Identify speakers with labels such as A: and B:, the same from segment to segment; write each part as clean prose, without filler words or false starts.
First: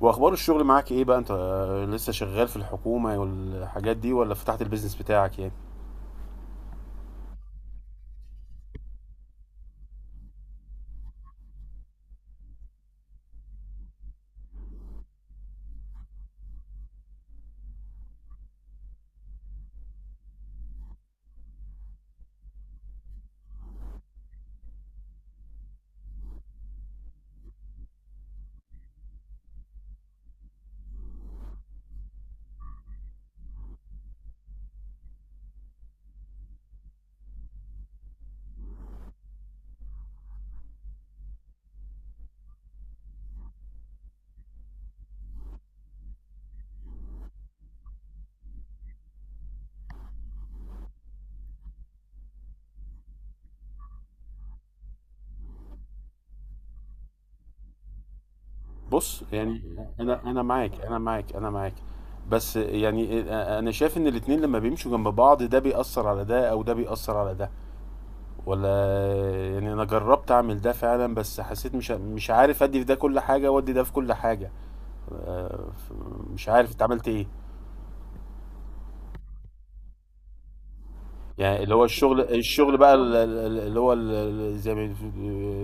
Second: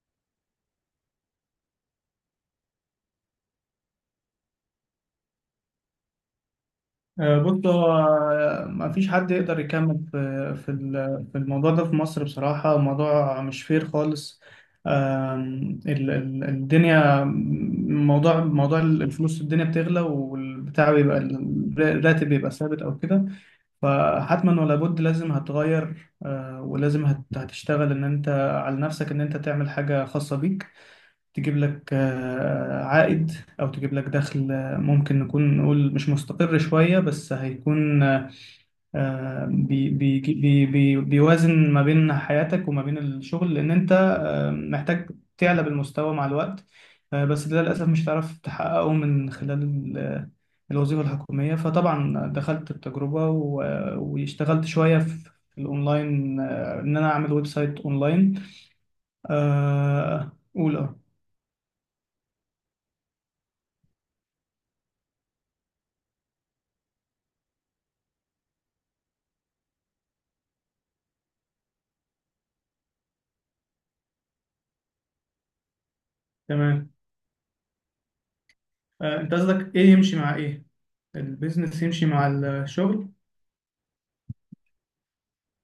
A: واخبار الشغل معاك ايه بقى انت، لسه شغال في الحكومة والحاجات دي ولا فتحت البيزنس بتاعك يعني؟
B: بص هو ما فيش حد يقدر يكمل في الموضوع ده في مصر بصراحة. موضوع مش فير خالص. الدنيا، موضوع الفلوس، الدنيا بتغلى والبتاع بيبقى الراتب بيبقى ثابت أو كده. فحتما ولا بد لازم هتغير، ولازم هتشتغل إن أنت على نفسك، إن أنت تعمل حاجة خاصة بيك، تجيب لك عائد أو تجيب لك دخل. ممكن نكون نقول مش مستقر شوية، بس هيكون، آه، بي بي بي بي بيوازن ما بين حياتك وما بين الشغل، لأن أنت محتاج تعلى بالمستوى مع الوقت. بس ده للأسف مش هتعرف تحققه من خلال الوظيفة الحكومية. فطبعا دخلت التجربة واشتغلت شوية في الأونلاين، إن أنا أعمل ويب سايت أونلاين.
A: بص يعني، انا انا
B: قول
A: معاك،
B: أه.
A: انا معاك، انا معاك. بس يعني، انا شايف ان الاتنين لما بيمشوا جنب بعض ده بيأثر على ده او ده بيأثر على ده، ولا؟ يعني انا جربت اعمل ده فعلا، بس حسيت مش عارف ادي في ده كل حاجة وادي ده في كل حاجة. آه، ف- مش عارف انت
B: تمام.
A: عملت ايه؟
B: انت قصدك ايه يمشي مع ايه؟
A: يعني اللي
B: البيزنس
A: هو
B: يمشي
A: الشغل
B: مع
A: الشغل بقى،
B: الشغل؟
A: اللي هو، زي ما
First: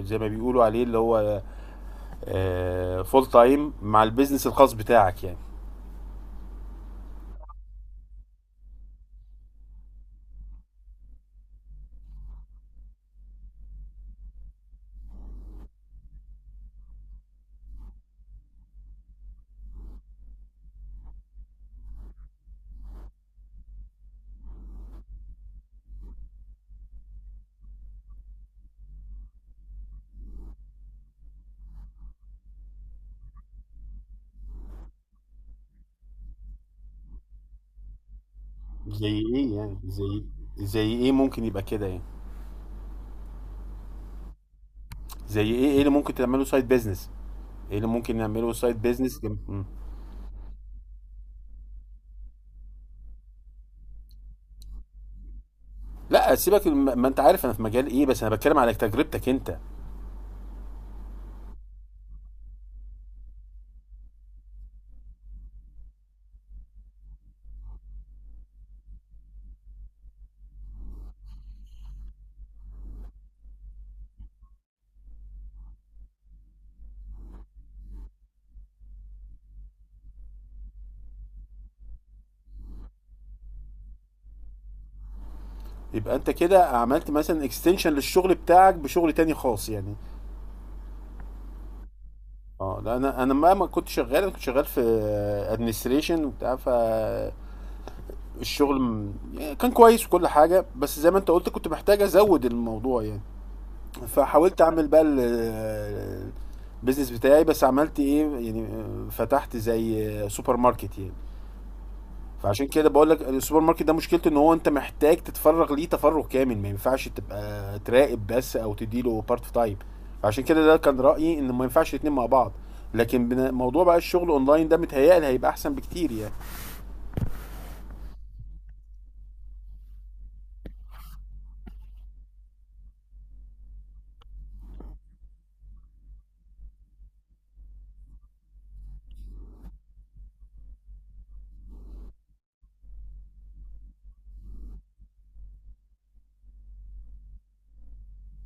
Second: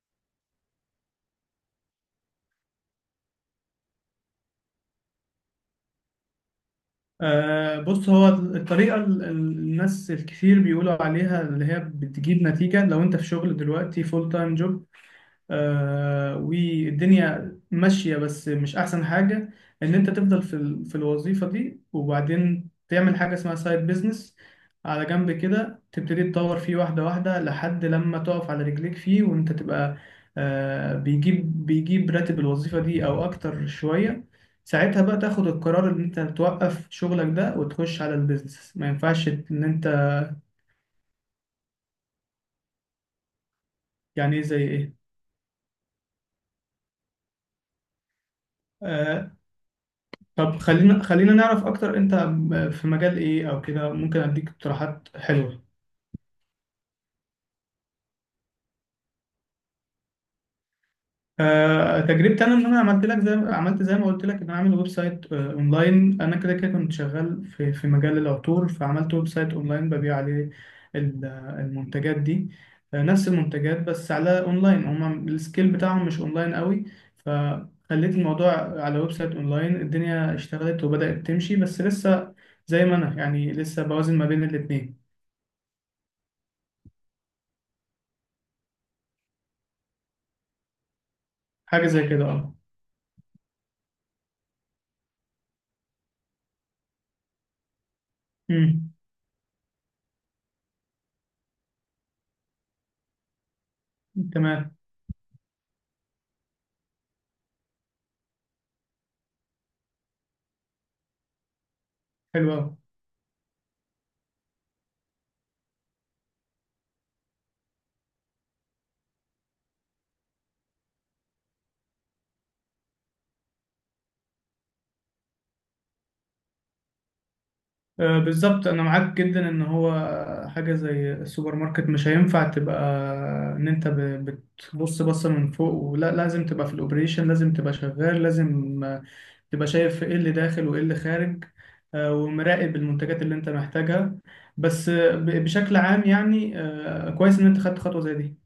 A: زي ما بيقولوا عليه اللي هو فول تايم، مع البيزنس الخاص بتاعك يعني.
B: بص، هو الطريقة الناس الكثير بيقولوا عليها اللي هي بتجيب نتيجة، لو انت في شغل دلوقتي فول تايم جوب، آه، والدنيا ماشية، بس مش أحسن حاجة إن أنت تفضل في الوظيفة دي، وبعدين تعمل حاجة اسمها سايد بيزنس على جنب كده، تبتدي تطور فيه واحدة واحدة لحد لما تقف على رجليك فيه، وأنت تبقى آه بيجيب راتب الوظيفة دي أو أكتر شوية. ساعتها بقى تاخد القرار إن أنت توقف شغلك ده وتخش على البيزنس. ما
A: زي
B: ينفعش
A: ايه
B: إن
A: يعني؟
B: أنت،
A: زي ايه ممكن يبقى كده يعني؟
B: يعني إيه زي إيه؟
A: زي ايه؟ ايه اللي ممكن تعمله سايد بيزنس؟ ايه اللي ممكن نعمله سايد بيزنس؟
B: آه، طب خلينا نعرف اكتر، انت في مجال ايه او كده، ممكن اديك اقتراحات حلوه.
A: لا سيبك، ما انت عارف انا في مجال ايه، بس انا بتكلم على تجربتك انت.
B: تجربتي انا، ان انا عملت لك زي، عملت زي ما قلت لك، ان انا عامل ويب سايت، اونلاين. انا كده كنت شغال في في مجال العطور، فعملت ويب سايت اونلاين ببيع عليه المنتجات دي. نفس المنتجات بس على اونلاين، هما السكيل بتاعهم مش اونلاين قوي. فخليت الموضوع على ويب سايت اونلاين، الدنيا اشتغلت وبدأت تمشي، بس لسه زي ما انا يعني لسه بوازن ما بين الاتنين.
A: يبقى انت كده عملت مثلا اكستنشن للشغل بتاعك بشغل تاني خاص يعني؟
B: حاجة زي كده، اه.
A: اه لا، انا ما كنت شغال، انا كنت شغال في ادمنستريشن وبتاع. فالشغل
B: امم.
A: كان كويس وكل حاجه، بس زي ما انت قلت كنت محتاج ازود الموضوع يعني. فحاولت
B: تمام.
A: اعمل بقى البيزنس بتاعي، بس عملت ايه يعني؟ فتحت زي سوبر ماركت يعني.
B: حلو
A: فعشان
B: أوي.
A: كده بقول لك، السوبر ماركت ده مشكلته ان هو انت محتاج تتفرغ ليه تفرغ كامل، ما ينفعش تبقى تراقب بس او تديله بارت تايم. عشان كده ده كان رأيي ان ما ينفعش الاتنين مع بعض. لكن موضوع بقى الشغل اونلاين ده متهيألي هيبقى احسن بكتير يعني.
B: بالظبط، أنا معاك جدا إن هو حاجة زي السوبر ماركت مش هينفع تبقى إن أنت بتبص بصة من فوق، ولا لازم تبقى في الأوبريشن، لازم تبقى شغال، لازم تبقى شايف إيه اللي داخل وإيه اللي خارج، ومراقب المنتجات اللي أنت محتاجها. بس بشكل عام يعني، كويس إن أنت خدت خطوة زي دي.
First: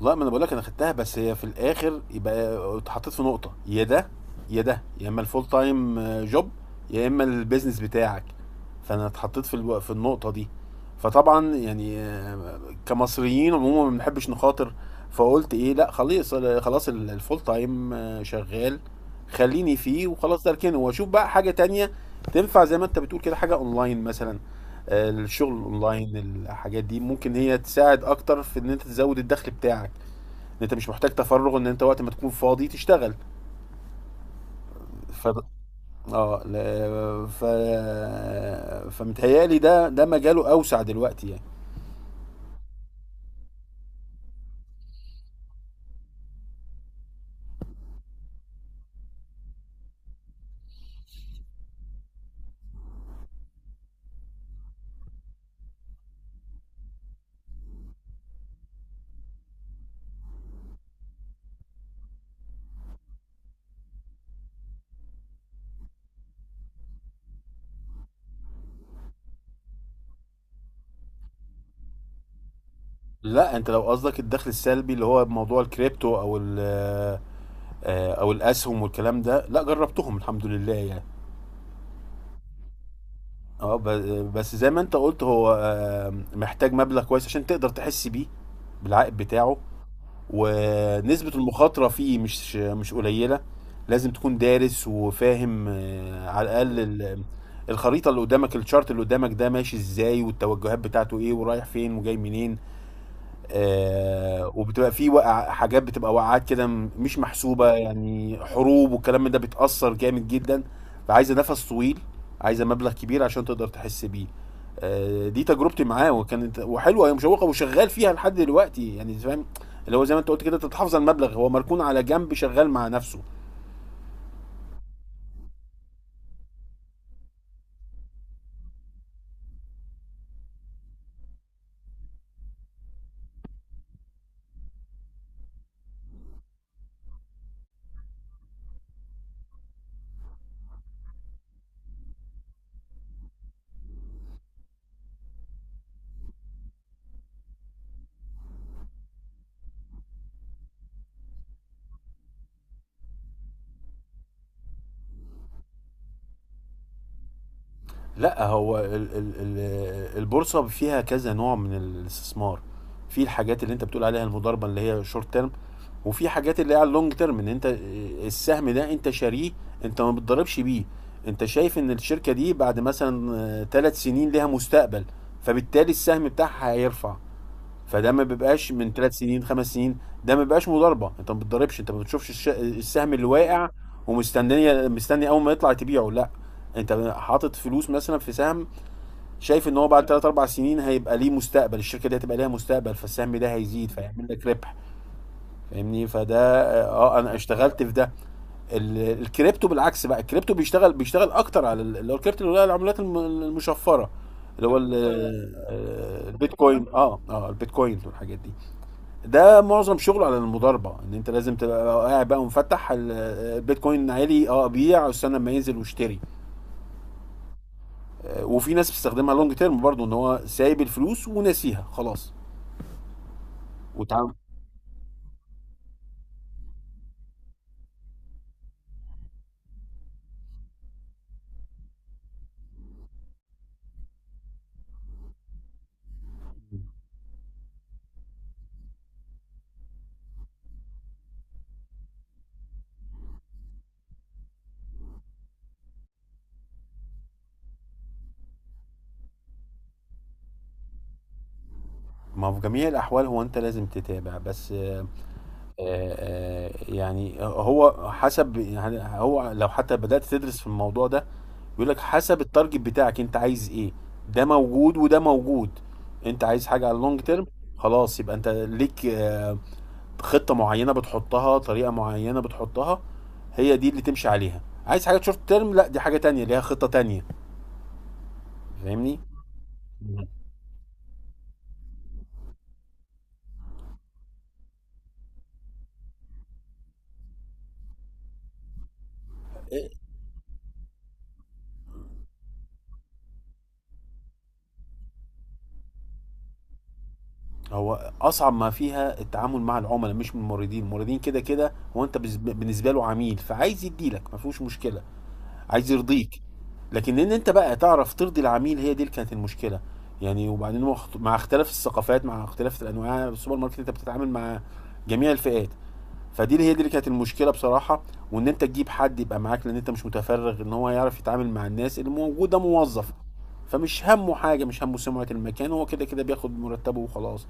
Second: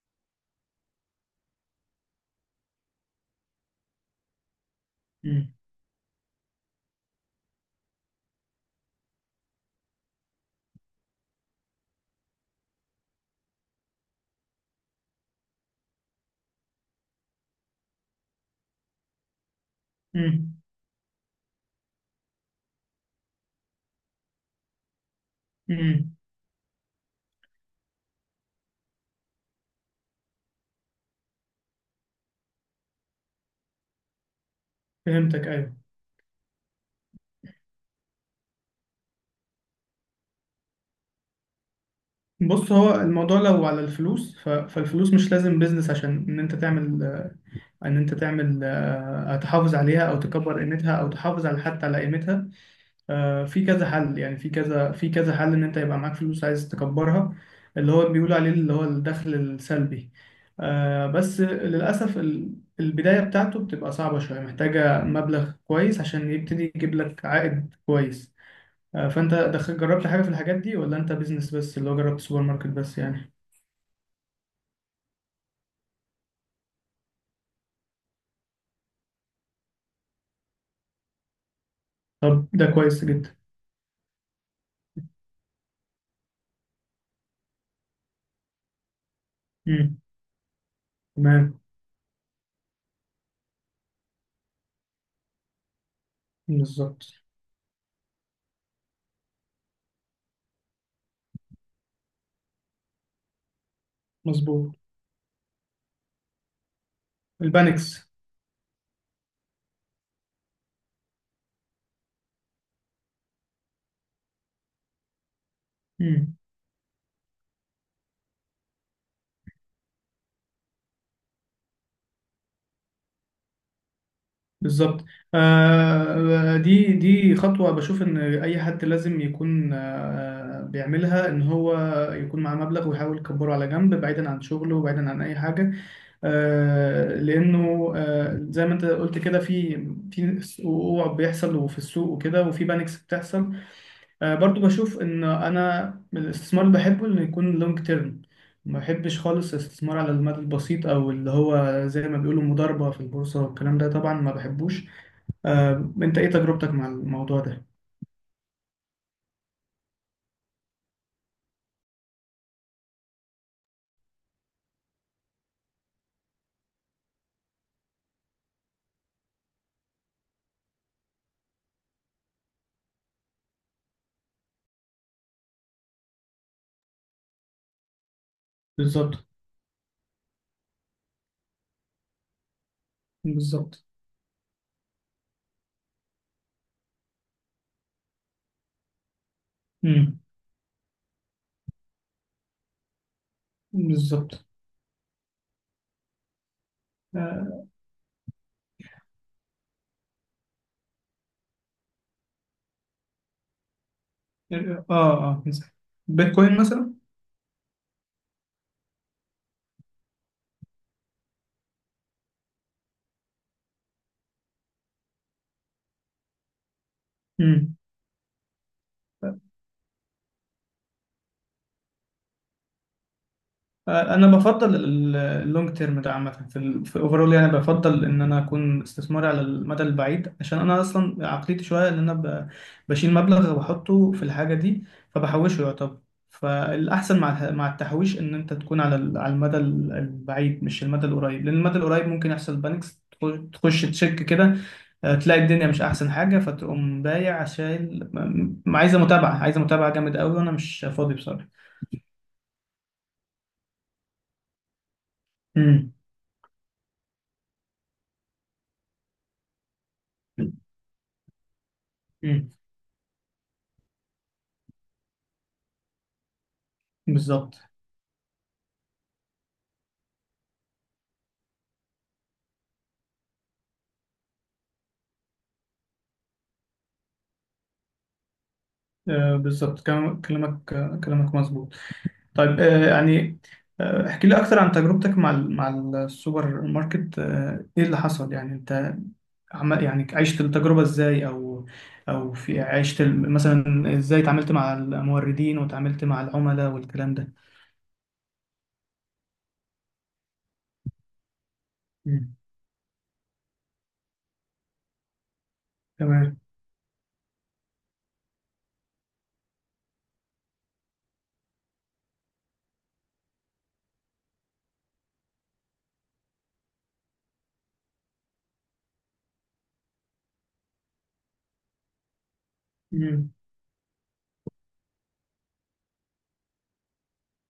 A: لا، ما انا بقول لك انا خدتها، بس هي في الاخر يبقى اتحطيت في نقطه، يا ده يا ده، يا اما الفول
B: امم.
A: تايم جوب، يا اما البيزنس بتاعك. فانا اتحطيت في النقطه دي. فطبعا يعني، كمصريين عموما ما بنحبش نخاطر. فقلت ايه، لا خلاص خلاص، الفول تايم شغال، خليني فيه وخلاص، ده
B: امم.
A: اركنه واشوف بقى حاجه تانية تنفع، زي ما انت بتقول كده، حاجه اونلاين مثلا. الشغل اونلاين،
B: امم.
A: الحاجات دي ممكن هي تساعد اكتر في ان انت تزود الدخل بتاعك، ان انت مش محتاج تفرغ، ان انت وقت ما تكون فاضي تشتغل. ف
B: فهمتك، أيوه.
A: اه ل... ف فمتهيألي ده مجاله اوسع دلوقتي يعني.
B: بص، هو الموضوع لو على الفلوس، فالفلوس مش لازم بيزنس عشان ان انت تعمل، ان انت تعمل تحافظ عليها، او تكبر قيمتها، او تحافظ على حتى على قيمتها. في كذا حل، يعني في كذا، في كذا حل ان انت يبقى معاك فلوس عايز تكبرها، اللي هو بيقولوا عليه اللي هو الدخل السلبي. بس للاسف البداية بتاعته بتبقى صعبة شوية، محتاجة مبلغ كويس عشان يبتدي يجيب لك عائد كويس. فانت دخل، جربت حاجة في الحاجات دي، ولا انت بيزنس بس اللي هو جربت سوبر ماركت بس يعني؟
A: لا، انت لو قصدك الدخل السلبي اللي هو موضوع الكريبتو، او ال آه، او الاسهم والكلام ده، لا جربتهم الحمد لله يعني.
B: طب ده كويس جدا.
A: اه، بس زي ما انت قلت، هو محتاج مبلغ كويس عشان تقدر تحس بيه، بالعائد بتاعه.
B: امم.
A: ونسبة
B: تمام.
A: المخاطرة فيه مش قليلة. لازم تكون دارس وفاهم، على الأقل
B: بالظبط.
A: الخريطة اللي قدامك، الشارت اللي قدامك ده ماشي ازاي، والتوجهات بتاعته ايه، ورايح فين وجاي منين.
B: مظبوط.
A: وبتبقى في وقع، حاجات بتبقى وقعات كده مش محسوبة،
B: البانكس.
A: يعني حروب والكلام من ده بتأثر جامد جدا. فعايزة نفس طويل، عايزة مبلغ كبير عشان تقدر تحس بيه. دي تجربتي معاه
B: امم.
A: وكانت وحلوة، هي مشوقة وشغال فيها لحد دلوقتي يعني، فاهم؟ اللي هو زي ما انت قلت كده، تتحافظ على المبلغ، هو مركون على جنب شغال مع نفسه.
B: بالظبط. آه، دي دي خطوة بشوف ان اي حد لازم يكون آه بيعملها، ان هو يكون معاه مبلغ ويحاول يكبره على جنب، بعيدا عن شغله وبعيدا عن اي حاجة. آه، لانه آه زي ما انت قلت كده، في في وقوع بيحصل وفي السوق وكده، وفي بانكس بتحصل. برضو بشوف ان انا من الاستثمار اللي بحبه انه يكون لونج تيرم، ما بحبش خالص الاستثمار على المدى البسيط، او اللي هو زي ما بيقولوا مضاربة في البورصة والكلام ده طبعا ما بحبوش. انت ايه تجربتك مع الموضوع ده؟
A: لا هو، ال ال ال البورصه فيها كذا نوع من الاستثمار. في الحاجات اللي انت بتقول عليها المضاربه اللي هي شورت تيرم، وفي حاجات اللي هي على اللونج تيرم، ان انت السهم ده انت شاريه، انت ما بتضربش بيه. انت شايف ان الشركه دي بعد مثلا 3 سنين ليها مستقبل، فبالتالي السهم بتاعها هيرفع. فده ما بيبقاش من ثلاث
B: بالظبط.
A: سنين 5 سنين. ده ما بيبقاش مضاربه، انت ما بتضربش، انت ما بتشوفش السهم اللي واقع
B: بالظبط.
A: مستني اول ما يطلع تبيعه. لا، انت حاطط فلوس مثلا في سهم، شايف ان هو بعد
B: امم.
A: 3 4 سنين هيبقى ليه مستقبل، الشركه دي هتبقى ليها مستقبل، فالسهم ده هيزيد فيعمل
B: بالظبط.
A: لك ربح. فاهمني؟ فده اه آه، انا
B: اه،
A: اشتغلت في ده. الكريبتو بالعكس بقى، الكريبتو بيشتغل اكتر على اللي هو الكريبتو، اللي هو العملات المشفره، اللي هو
B: اه. بيتكوين
A: البيتكوين،
B: مثلا.
A: البيتكوين والحاجات دي. ده معظم شغله على المضاربه، ان انت لازم تبقى قاعد بقى ومفتح، البيتكوين عالي، اه ابيع، استنى لما ينزل واشتري.
B: مم.
A: وفي ناس بتستخدمها لونج تيرم برضو، ان هو سايب الفلوس وناسيها خلاص.
B: انا
A: وتعامل
B: بفضل اللونج تيرم ده عامه، في في اوفرول يعني، بفضل ان انا اكون استثماري على المدى البعيد، عشان انا اصلا عقليتي شويه ان انا بشيل مبلغ وبحطه في الحاجه دي فبحوشه يعتبر. فالاحسن مع مع التحويش ان انت تكون على على المدى البعيد، مش المدى القريب، لان المدى القريب ممكن يحصل بانكس، تخش تشك كده، تلاقي الدنيا مش احسن حاجه، فتقوم بايع، عشان عايزه متابعه، عايزه متابعه جامد قوي وانا مش فاضي بصراحه.
A: ما هو في جميع الاحوال هو انت لازم تتابع بس،
B: امم.
A: يعني هو حسب يعني، هو لو حتى بدات تدرس في الموضوع ده، بيقول لك حسب
B: امم.
A: التارجت بتاعك انت عايز ايه. ده موجود وده موجود. انت عايز حاجه على اللونج تيرم،
B: بالظبط.
A: خلاص يبقى انت ليك خطه معينه بتحطها، طريقه معينه بتحطها، هي دي اللي تمشي عليها. عايز حاجه شورت تيرم، لا دي حاجه تانية ليها خطه تانية. فاهمني؟
B: بالظبط كلامك، كلامك مظبوط. طيب، يعني احكي لي اكتر عن تجربتك مع مع السوبر ماركت. ايه اللي حصل يعني، انت عمل يعني، عشت التجربة ازاي، او او في عشت مثلا ازاي اتعاملت مع الموردين وتعاملت مع العملاء والكلام ده؟
A: هو اصعب ما فيها التعامل مع العملاء مش من الموردين، الموردين كده كده هو انت
B: مم.
A: بالنسبه له عميل، فعايز يديلك ما فيهوش مشكله، عايز
B: تمام.
A: يرضيك. لكن ان انت بقى تعرف ترضي العميل، هي دي اللي كانت المشكله. يعني وبعدين مع مع اختلاف الثقافات، مع اختلاف الانواع، السوبر ماركت انت بتتعامل مع جميع الفئات. فدي اللي هي دي اللي كانت المشكله بصراحه. وان انت تجيب حد يبقى معاك لان انت مش متفرغ، ان هو يعرف يتعامل مع الناس اللي موجوده، موظف.
B: مم.
A: فمش همه حاجه، مش همه سمعه المكان، هو كده كده بياخد مرتبه وخلاص.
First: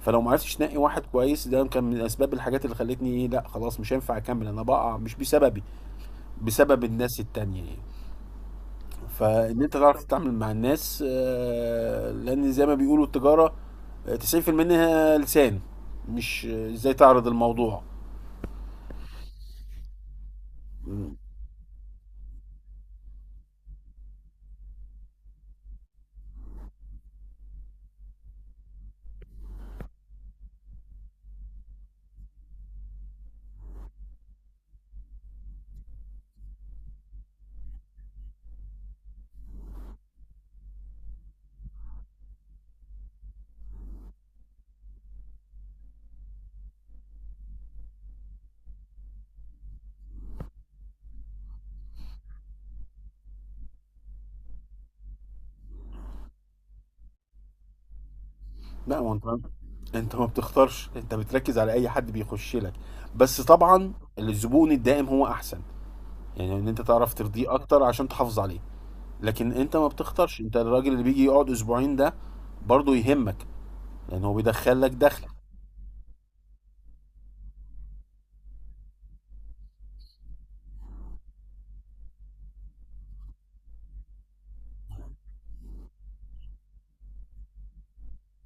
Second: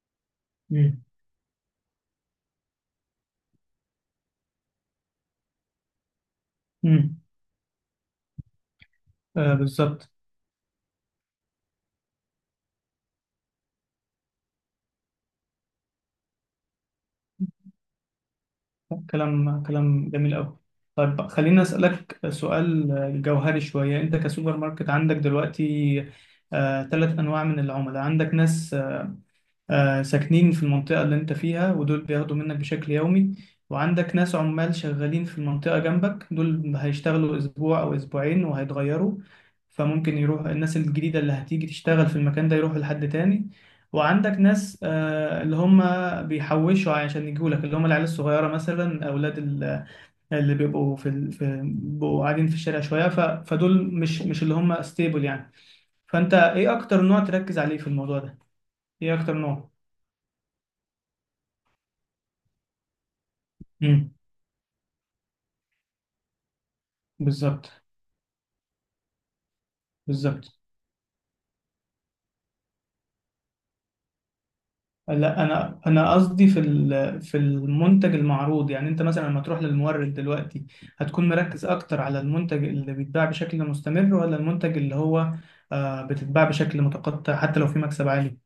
A: فلو ما عرفتش تنقي واحد
B: مم.
A: كويس، ده كان من اسباب الحاجات اللي خلتني ايه، لا خلاص مش هينفع اكمل، انا بقع مش بسببي، بسبب الناس
B: مم.
A: التانية يعني. فان انت تعرف
B: بالظبط.
A: تتعامل مع الناس، لان زي ما بيقولوا التجاره، 90% منها لسان، مش ازاي تعرض الموضوع.
B: كلام كلام جميل قوي. طيب، خليني أسألك سؤال جوهري شوية. أنت كسوبر ماركت عندك دلوقتي ثلاث أنواع من العملاء: عندك ناس ساكنين في المنطقة اللي انت فيها ودول بياخدوا منك بشكل يومي، وعندك ناس عمال شغالين في المنطقة جنبك، دول هيشتغلوا أسبوع أو أسبوعين وهيتغيروا، فممكن يروح الناس الجديدة اللي هتيجي تشتغل في المكان ده يروحوا لحد تاني، وعندك ناس اللي هم بيحوشوا عشان يجوا لك، اللي هم العيال الصغيرة مثلا، أولاد اللي بيبقوا في بيبقوا قاعدين في الشارع شوية، فدول مش اللي هم ستيبل يعني. فأنت إيه أكتر نوع تركز عليه في الموضوع ده؟
A: لا، ما
B: إيه أكتر
A: انت
B: نوع؟
A: انت ما بتختارش، انت بتركز على اي حد بيخش لك. بس طبعا الزبون الدائم هو احسن، يعني ان انت تعرف ترضيه
B: بالظبط.
A: اكتر عشان تحافظ عليه. لكن انت ما بتختارش،
B: بالظبط.
A: انت الراجل اللي بيجي يقعد اسبوعين ده برضه يهمك، لان هو بيدخل لك دخل.
B: لا، انا انا قصدي في في المنتج المعروض، يعني انت مثلا لما تروح للمورد دلوقتي، هتكون مركز اكتر على المنتج اللي بيتباع بشكل مستمر، ولا المنتج اللي هو بتتباع بشكل متقطع حتى لو في مكسب عالي؟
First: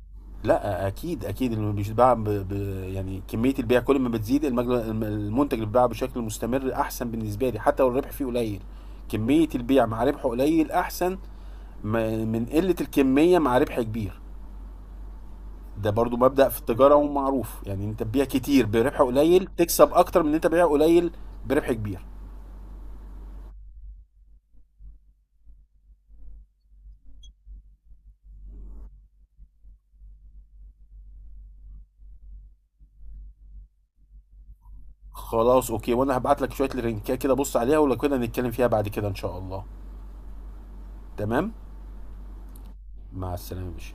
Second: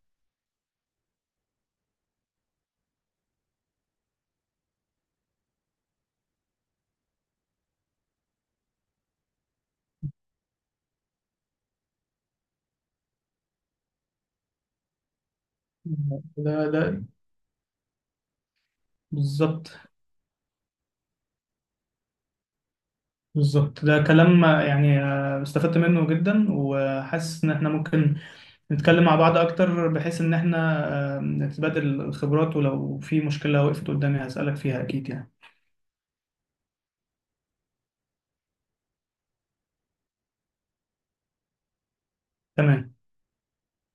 A: لا اكيد اكيد، اللي بيتباع يعني كميه البيع كل ما بتزيد، المنتج اللي بيتباع بشكل مستمر احسن بالنسبه لي حتى لو الربح فيه قليل. كميه البيع مع ربحه قليل احسن من قله الكميه مع ربح كبير. ده برضو مبدأ
B: ده
A: في
B: ده
A: التجارة ومعروف، يعني انت تبيع كتير بربح قليل
B: بالظبط.
A: تكسب اكتر من ان انت بيع قليل بربح كبير.
B: بالظبط، ده كلام يعني استفدت منه جدا، وحاسس ان احنا ممكن نتكلم مع بعض اكتر بحيث ان احنا نتبادل الخبرات، ولو في مشكلة وقفت قدامي هسألك فيها اكيد يعني.
A: خلاص اوكي، وانا هبعت لك شوية لينكات كده بص عليها، ولو كده نتكلم فيها بعد كده ان شاء الله. تمام.
B: تمام.
A: مع السلامة يا باشا.